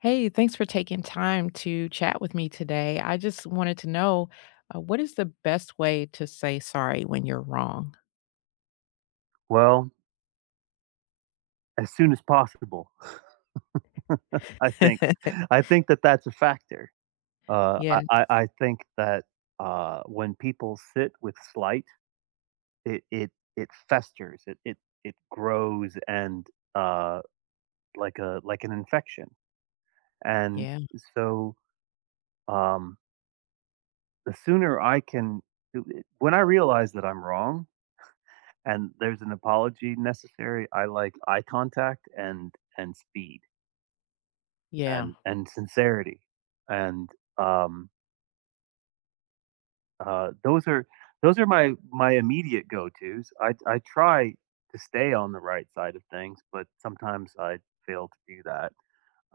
Hey, thanks for taking time to chat with me today. I just wanted to know what is the best way to say sorry when you're wrong? Well, as soon as possible, I think. I think that's a factor. Uh, I Yeah, I I think that, when people sit with slight, it it it festers, it grows and, uh, like a like an infection, and yeah, so, um, the sooner I can when I realize that I'm wrong and there's an apology necessary, I like eye contact and speed yeah. and sincerity, and, um Uh, those are those are my immediate go-tos. I try to stay on the right side of things, but sometimes I fail to do that.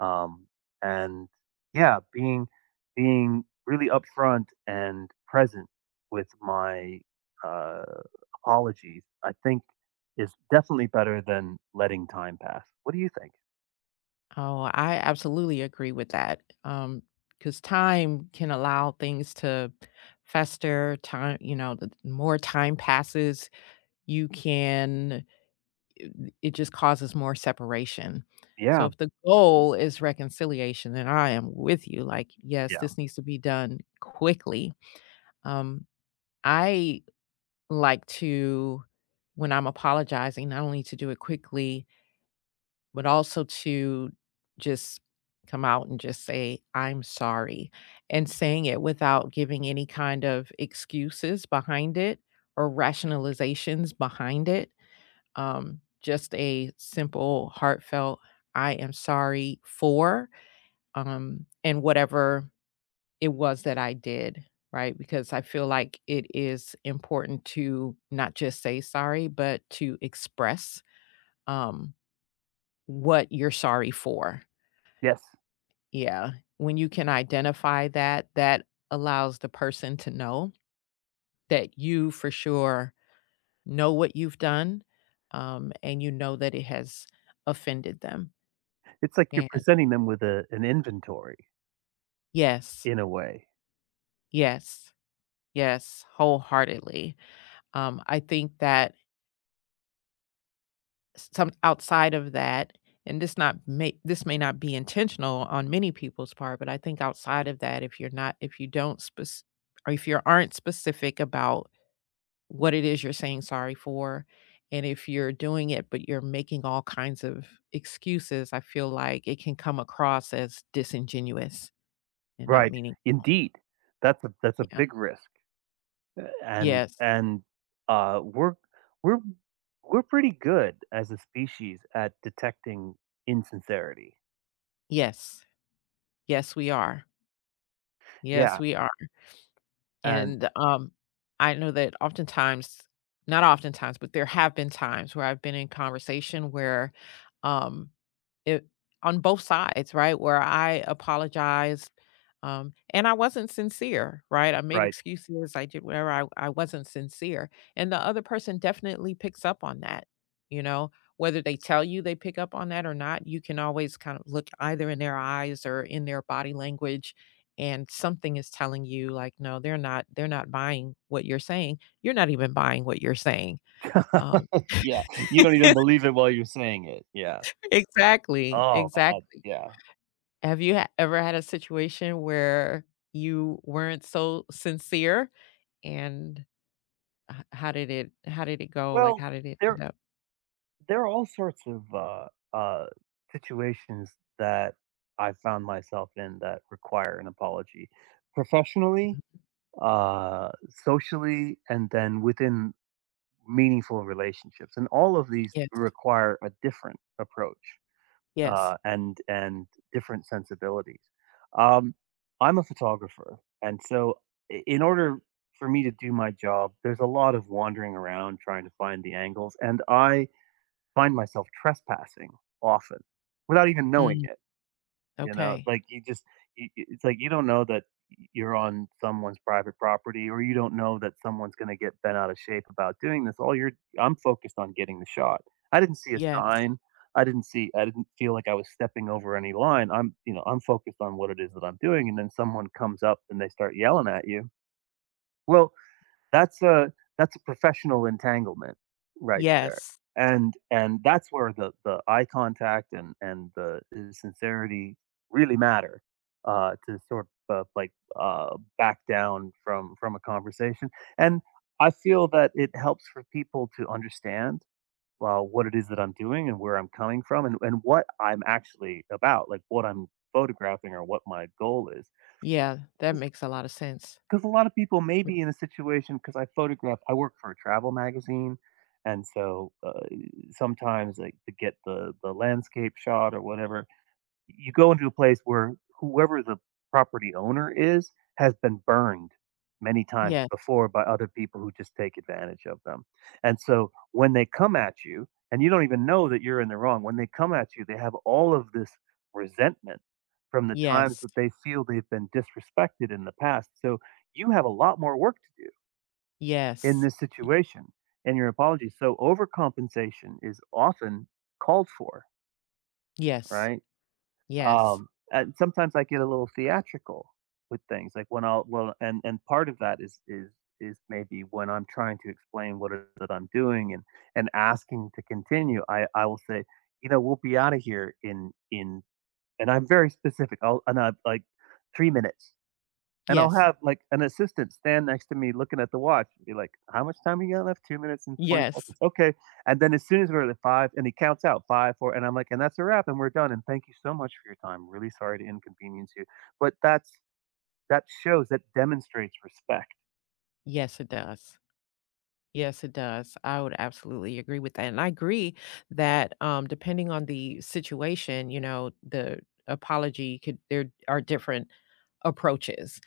Um, and yeah, being being really upfront and present with my uh, apologies, I think is definitely better than letting time pass. What do you think? Oh, I absolutely agree with that. Because time can allow things to fester. The more time passes, you can it just causes more separation. So Yeah, if the goal is reconciliation, then I am with you, like, yes, yeah, this needs to be done quickly. Um, I like when I'm apologizing, not only to do it quickly, but also to just come out and just say, I'm sorry, and saying it without giving any kind of excuses behind it or rationalizations behind it just a simple, heartfelt, I am sorry for and whatever it was that I did, right? Because I feel like it is important to not just say sorry, but to express um, what you're sorry for. yes. Yeah. When you can identify that, that allows the person to know that you for sure know what you've done and you know that it has offended them. It's like you're And presenting them with a, an inventory Yes, in a way. yes, yes, wholeheartedly. I think that some outside of that, and this may not be intentional on many people's part, but I think outside of that, if you're not, if you don't spec or if you aren't specific about what it is you're saying sorry for, and if you're doing it but you're making all kinds of excuses, I feel like it can come across as disingenuous and not Right, meaning. indeed. That's a Yeah. big risk, and Yes. and, uh, we're we're we're pretty good as a species at detecting insincerity. Yes. Yes, we are. Yes, Yeah, we are, and and, I know that oftentimes not oftentimes, but there have been times where I've been in conversation where, um, it on both sides, right, where I apologize. And I wasn't sincere, right? I made right. excuses, I did whatever, I wasn't sincere, and the other person definitely picks up on that, you know? Whether they tell you they pick up on that or not, you can always kind of look either in their eyes or in their body language, and something is telling you like, "No, they're not buying what you're saying. You're not even buying what you're saying." Um Yeah, you don't even believe it while you're saying it, yeah. Exactly, Oh, my god, exactly. yeah. Have you ha ever had a situation where you weren't so sincere? And h how did it go? Like, Well, how did it end there up? there are all sorts of, uh, situations that I found myself in that require an apology. Professionally, Mhm. Socially, and then within meaningful relationships. And all of these Yes, require a different approach yes. and different sensibilities. Um, I'm a photographer, and so in order for me to do my job, there's a lot of wandering around trying to find the angles, and I find myself trespassing often without even knowing Mm, it. You know, okay. like, you just you it's like you don't know that you're on someone's private property, or you don't know that someone's gonna get bent out of shape about doing this. All you're I'm focused on getting the shot. I didn't see a Yes, sign. I didn't see I didn't feel like I was stepping over any line. I'm you know, I'm focused on what it is that I'm doing, and then someone comes up and they start yelling at you. Well, that's a professional entanglement right there. yes. And that's where the eye contact and the sincerity really matter, to sort of, like, back down from a conversation. And I feel that it helps for people to understand, what it is that I'm doing and where I'm coming from and what I'm actually about, like, what I'm photographing or what my goal is. Yeah, that makes a lot of sense. 'Cause a lot of people may be in a situation. Because I photograph I work for a travel magazine, and so, sometimes, like, to get the landscape shot or whatever, you go into a place where whoever the property owner is has been burned many times Yes, before by other people who just take advantage of them. And so when they come at you, and you don't even know that you're in the wrong, when they come at you, they have all of this resentment from the times yes, that they feel they've been disrespected in the past. So you have a lot more work to do in yes, this situation in your apology. So overcompensation is often called for, yes, right? yes, And sometimes I get a little theatrical with things, like when I'll well, and part of that is is maybe when I'm trying to explain what it is that I'm doing and asking to continue, I will say, you know, we'll be out of here in and I'm very specific. I'll and I like 3 minutes. And I'll yes, have, like, an assistant stand next to me looking at the watch and be like, "How much time you got left? 2 minutes and 20 yes, seconds. Okay." And then as soon as we're at 5 and he counts out 5, 4, and I'm like, "And that's a wrap, and we're done, and thank you so much for your time. Really sorry to inconvenience you." But that's that shows, that demonstrates respect. yes, it does. Yes, it does. I would absolutely agree with that, and I agree that, depending on the situation, you know, the apology could. There are different approaches.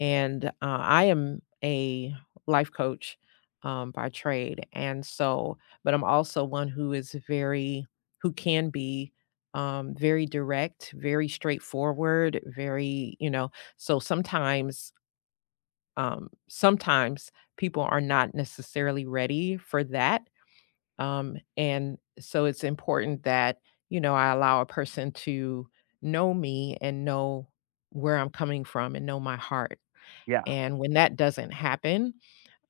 And, I am a life coach, by trade, and so but I'm also one who is very who can be, very direct, very straightforward, very you know, so sometimes, sometimes people are not necessarily ready for that, and so it's important that, you know, I allow a person to know me and know where I'm coming from and know my heart. Yeah. And when that doesn't happen,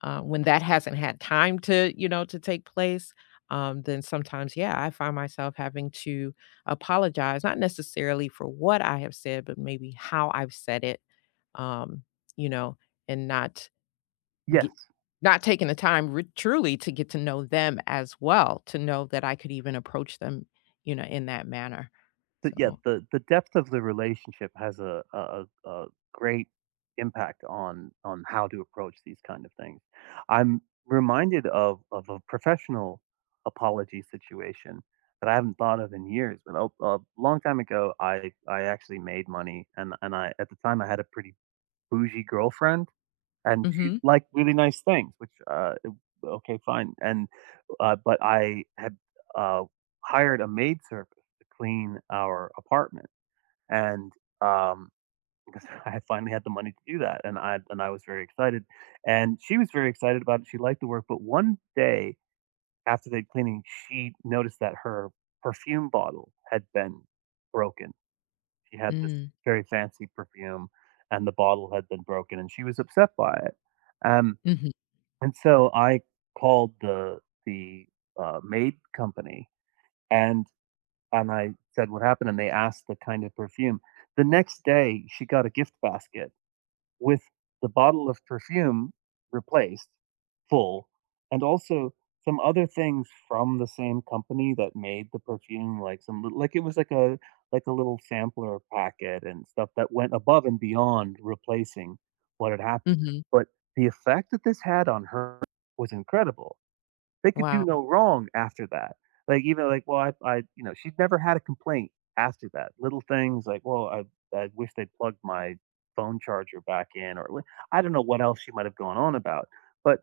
when that hasn't had time to, you know, to take place, then sometimes, yeah, I find myself having to apologize, not necessarily for what I have said, but maybe how I've said it, um, you know, and get, Yes. not taking the time truly to get to know them as well, to know that I could even approach them, you know, in that manner. The yeah, So, the depth of the relationship has a a great impact on how to approach these kind of things. I'm reminded of a professional apology situation that I haven't thought of in years, but a long time ago, I actually made money, and I at the time I had a pretty bougie girlfriend, and she hmm liked really nice things, which, it okay, fine, and, but I had, uh, hired a maid service to clean our apartment, and, um, because I finally had the money to do that, and I was very excited, and she was very excited about it, she liked the work, but one day after the cleaning, she noticed that her perfume bottle had been broken. She had this mm-hmm, very fancy perfume, and the bottle had been broken, and she was upset by it. Um mm-hmm. and so I called the the, maid company, and and I said what happened, and they asked the kind of perfume. The next day, she got a gift basket with the bottle of perfume replaced full, and also some other things from the same company that made the perfume, like some lit like, it was like a little sampler packet and stuff that went above and beyond replacing what had happened, Mm-hmm. but the effect that this had on her was incredible. They could do Wow, no wrong after that. Like, even like, well, I you know, she's never had a complaint after that. Little things like, "Well, I wish they'd plugged my phone charger back in," or I don't know what else she might have gone on about, but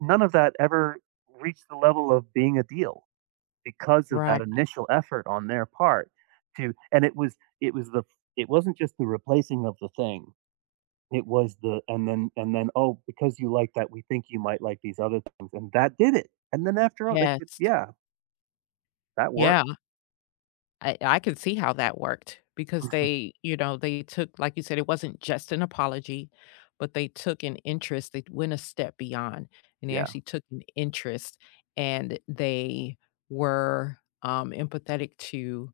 none of that ever reached the level of being a deal because of that right, initial effort on their part to and it was the it wasn't just the replacing of the thing. It was the and then, "Oh, because you like that, we think you might like these other things," and that did it, and then after all, they could yes. yeah, that worked. Yeah, I could see how that worked because they, you know, they took like you said, it wasn't just an apology, but they took an interest, they went a step beyond, and they Yeah, actually took an interest, and they were, empathetic to,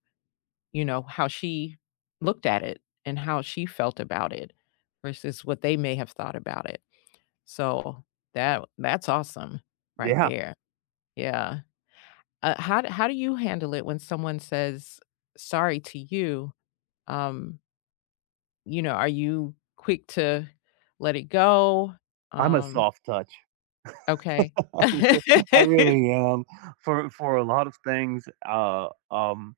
you know, how she looked at it and how she felt about it versus what they may have thought about it. So, that that's awesome right yeah, there. Yeah. How d how do you handle it when someone says sorry to you? Um, you know, are you quick to let it go? I'm a Um, soft touch. okay. I really am. For a lot of things,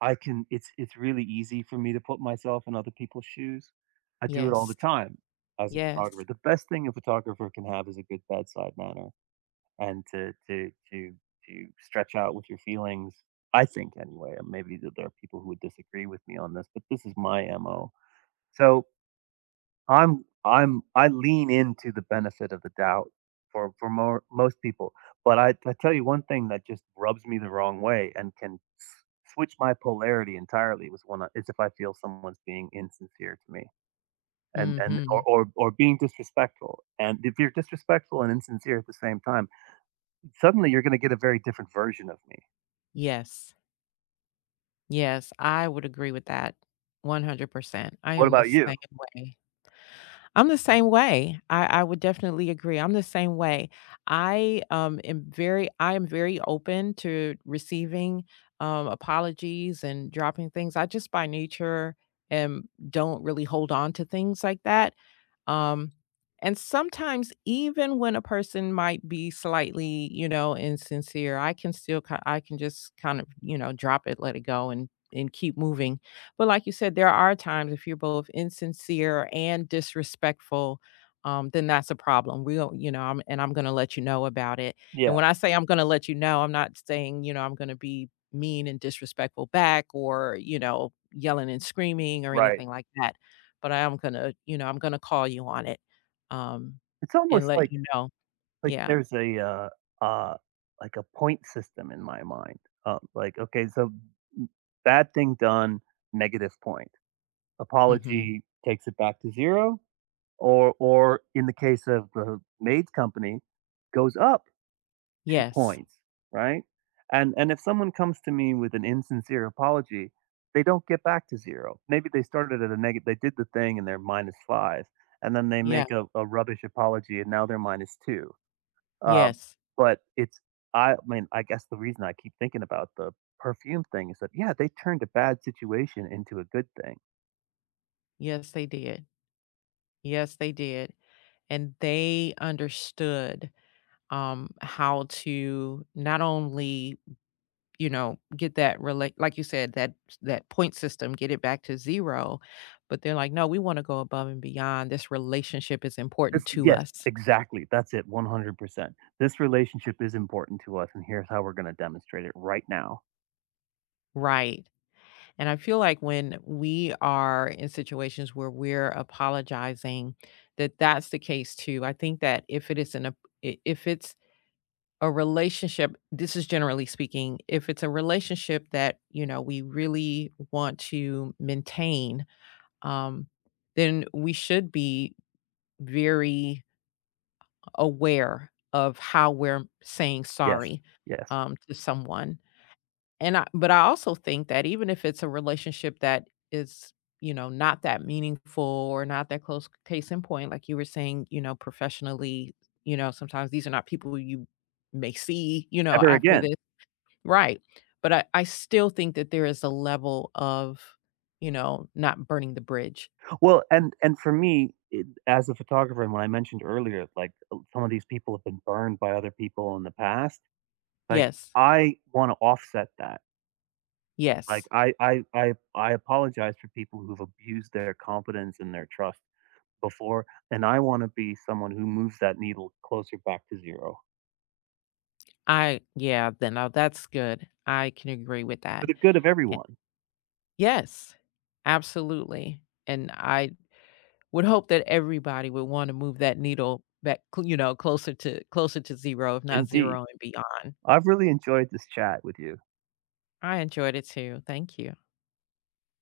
I can it's really easy for me to put myself in other people's shoes. I do it all the Yes. time as a photographer. Yes. The best thing a photographer can have is a good bedside manner. And to to stretch out with your feelings. I think anyway, and maybe that there are people who would disagree with me on this, but this is my MO. So I'm I lean into the benefit of the doubt for most people. But I tell you one thing that just rubs me the wrong way and can switch my polarity entirely was when I, is if I feel someone's being insincere to me and Mhm. Or being disrespectful. And if you're disrespectful and insincere at the same time Suddenly, you're gonna get a very different version of me. Yes. Yes, I would agree with that 100%. I What am the about you? same way. I'm the same way. I would definitely agree. I'm the same way. I am very I am very open to receiving apologies and dropping things. I just by nature am don't really hold on to things like that. Um, and sometimes even when a person might be slightly, you know, insincere, I can still ki I can just kind of, you know, drop it, let it go and keep moving. But like you said, there are times if you're both insincere and disrespectful, then that's a problem. We'll, you know, and I'm going to let you know about it. And Yeah, when I say I'm going to let you know, I'm not saying, you know, I'm going to be mean and disrespectful back or, you know, yelling and screaming or right. anything like that but I am gonna you know, I'm gonna call you on it, um, It's and almost let you know. like Yeah. there's a, uh, like a point system in my mind. Like, okay, so m bad thing done, negative point. Mhm. Apology takes it back to 0, or in the case of the maid's company, goes up. 2 Yes. points, right? And if someone comes to me with an insincere apology, they don't get back to 0. Maybe they started at a negative they did the thing and they're minus 5, and then they Yeah. make a rubbish apology and now they're minus 2. Um, Yes. but it's I mean, I guess the reason I keep thinking about the perfume thing is that, yeah, they turned a bad situation into a good thing. Yes, they did. Yes, they did, and they understood, how to not only, you know, get that relate, like you said, that that point system, get it back to 0, but they're like, "No, we wanna go above and beyond. This relationship is important This to yes, us." exactly. That's it, 100%. This relationship is important to us, and here's how we're gonna demonstrate it right now. Right. And I feel like when we are in situations where we're apologizing, that that's the case too. I think that if it is an if it's a relationship, this is generally speaking, if it's a relationship that you know we really want to maintain, um, then we should be very aware of how we're saying Yes, sorry yes. To someone and I also think that even if it's a relationship that is, you know, not that meaningful or not that close, case in point, like you were saying, you know, professionally, you know, sometimes these are not people you may see, you know, Ever after again. this. Right. But I still think that there is a level of, you know, not burning the bridge. Well, and for me, it as a photographer, and when I mentioned earlier, like, some of these people have been burned by other people in the past, like, Yes. I wanna offset that. Like, Yes. I apologize for people who've abused their confidence and their trust before, and I wanna be someone who moves that needle closer back to 0 I, yeah, then now that's good. I can agree with for that. the good of And- everyone. Yes, absolutely. And I would hope that everybody would wanna move that needle back, cl you know, closer to 0, if not Indeed. 0 and beyond. I've really enjoyed this chat with you. I enjoyed it too. Thank you.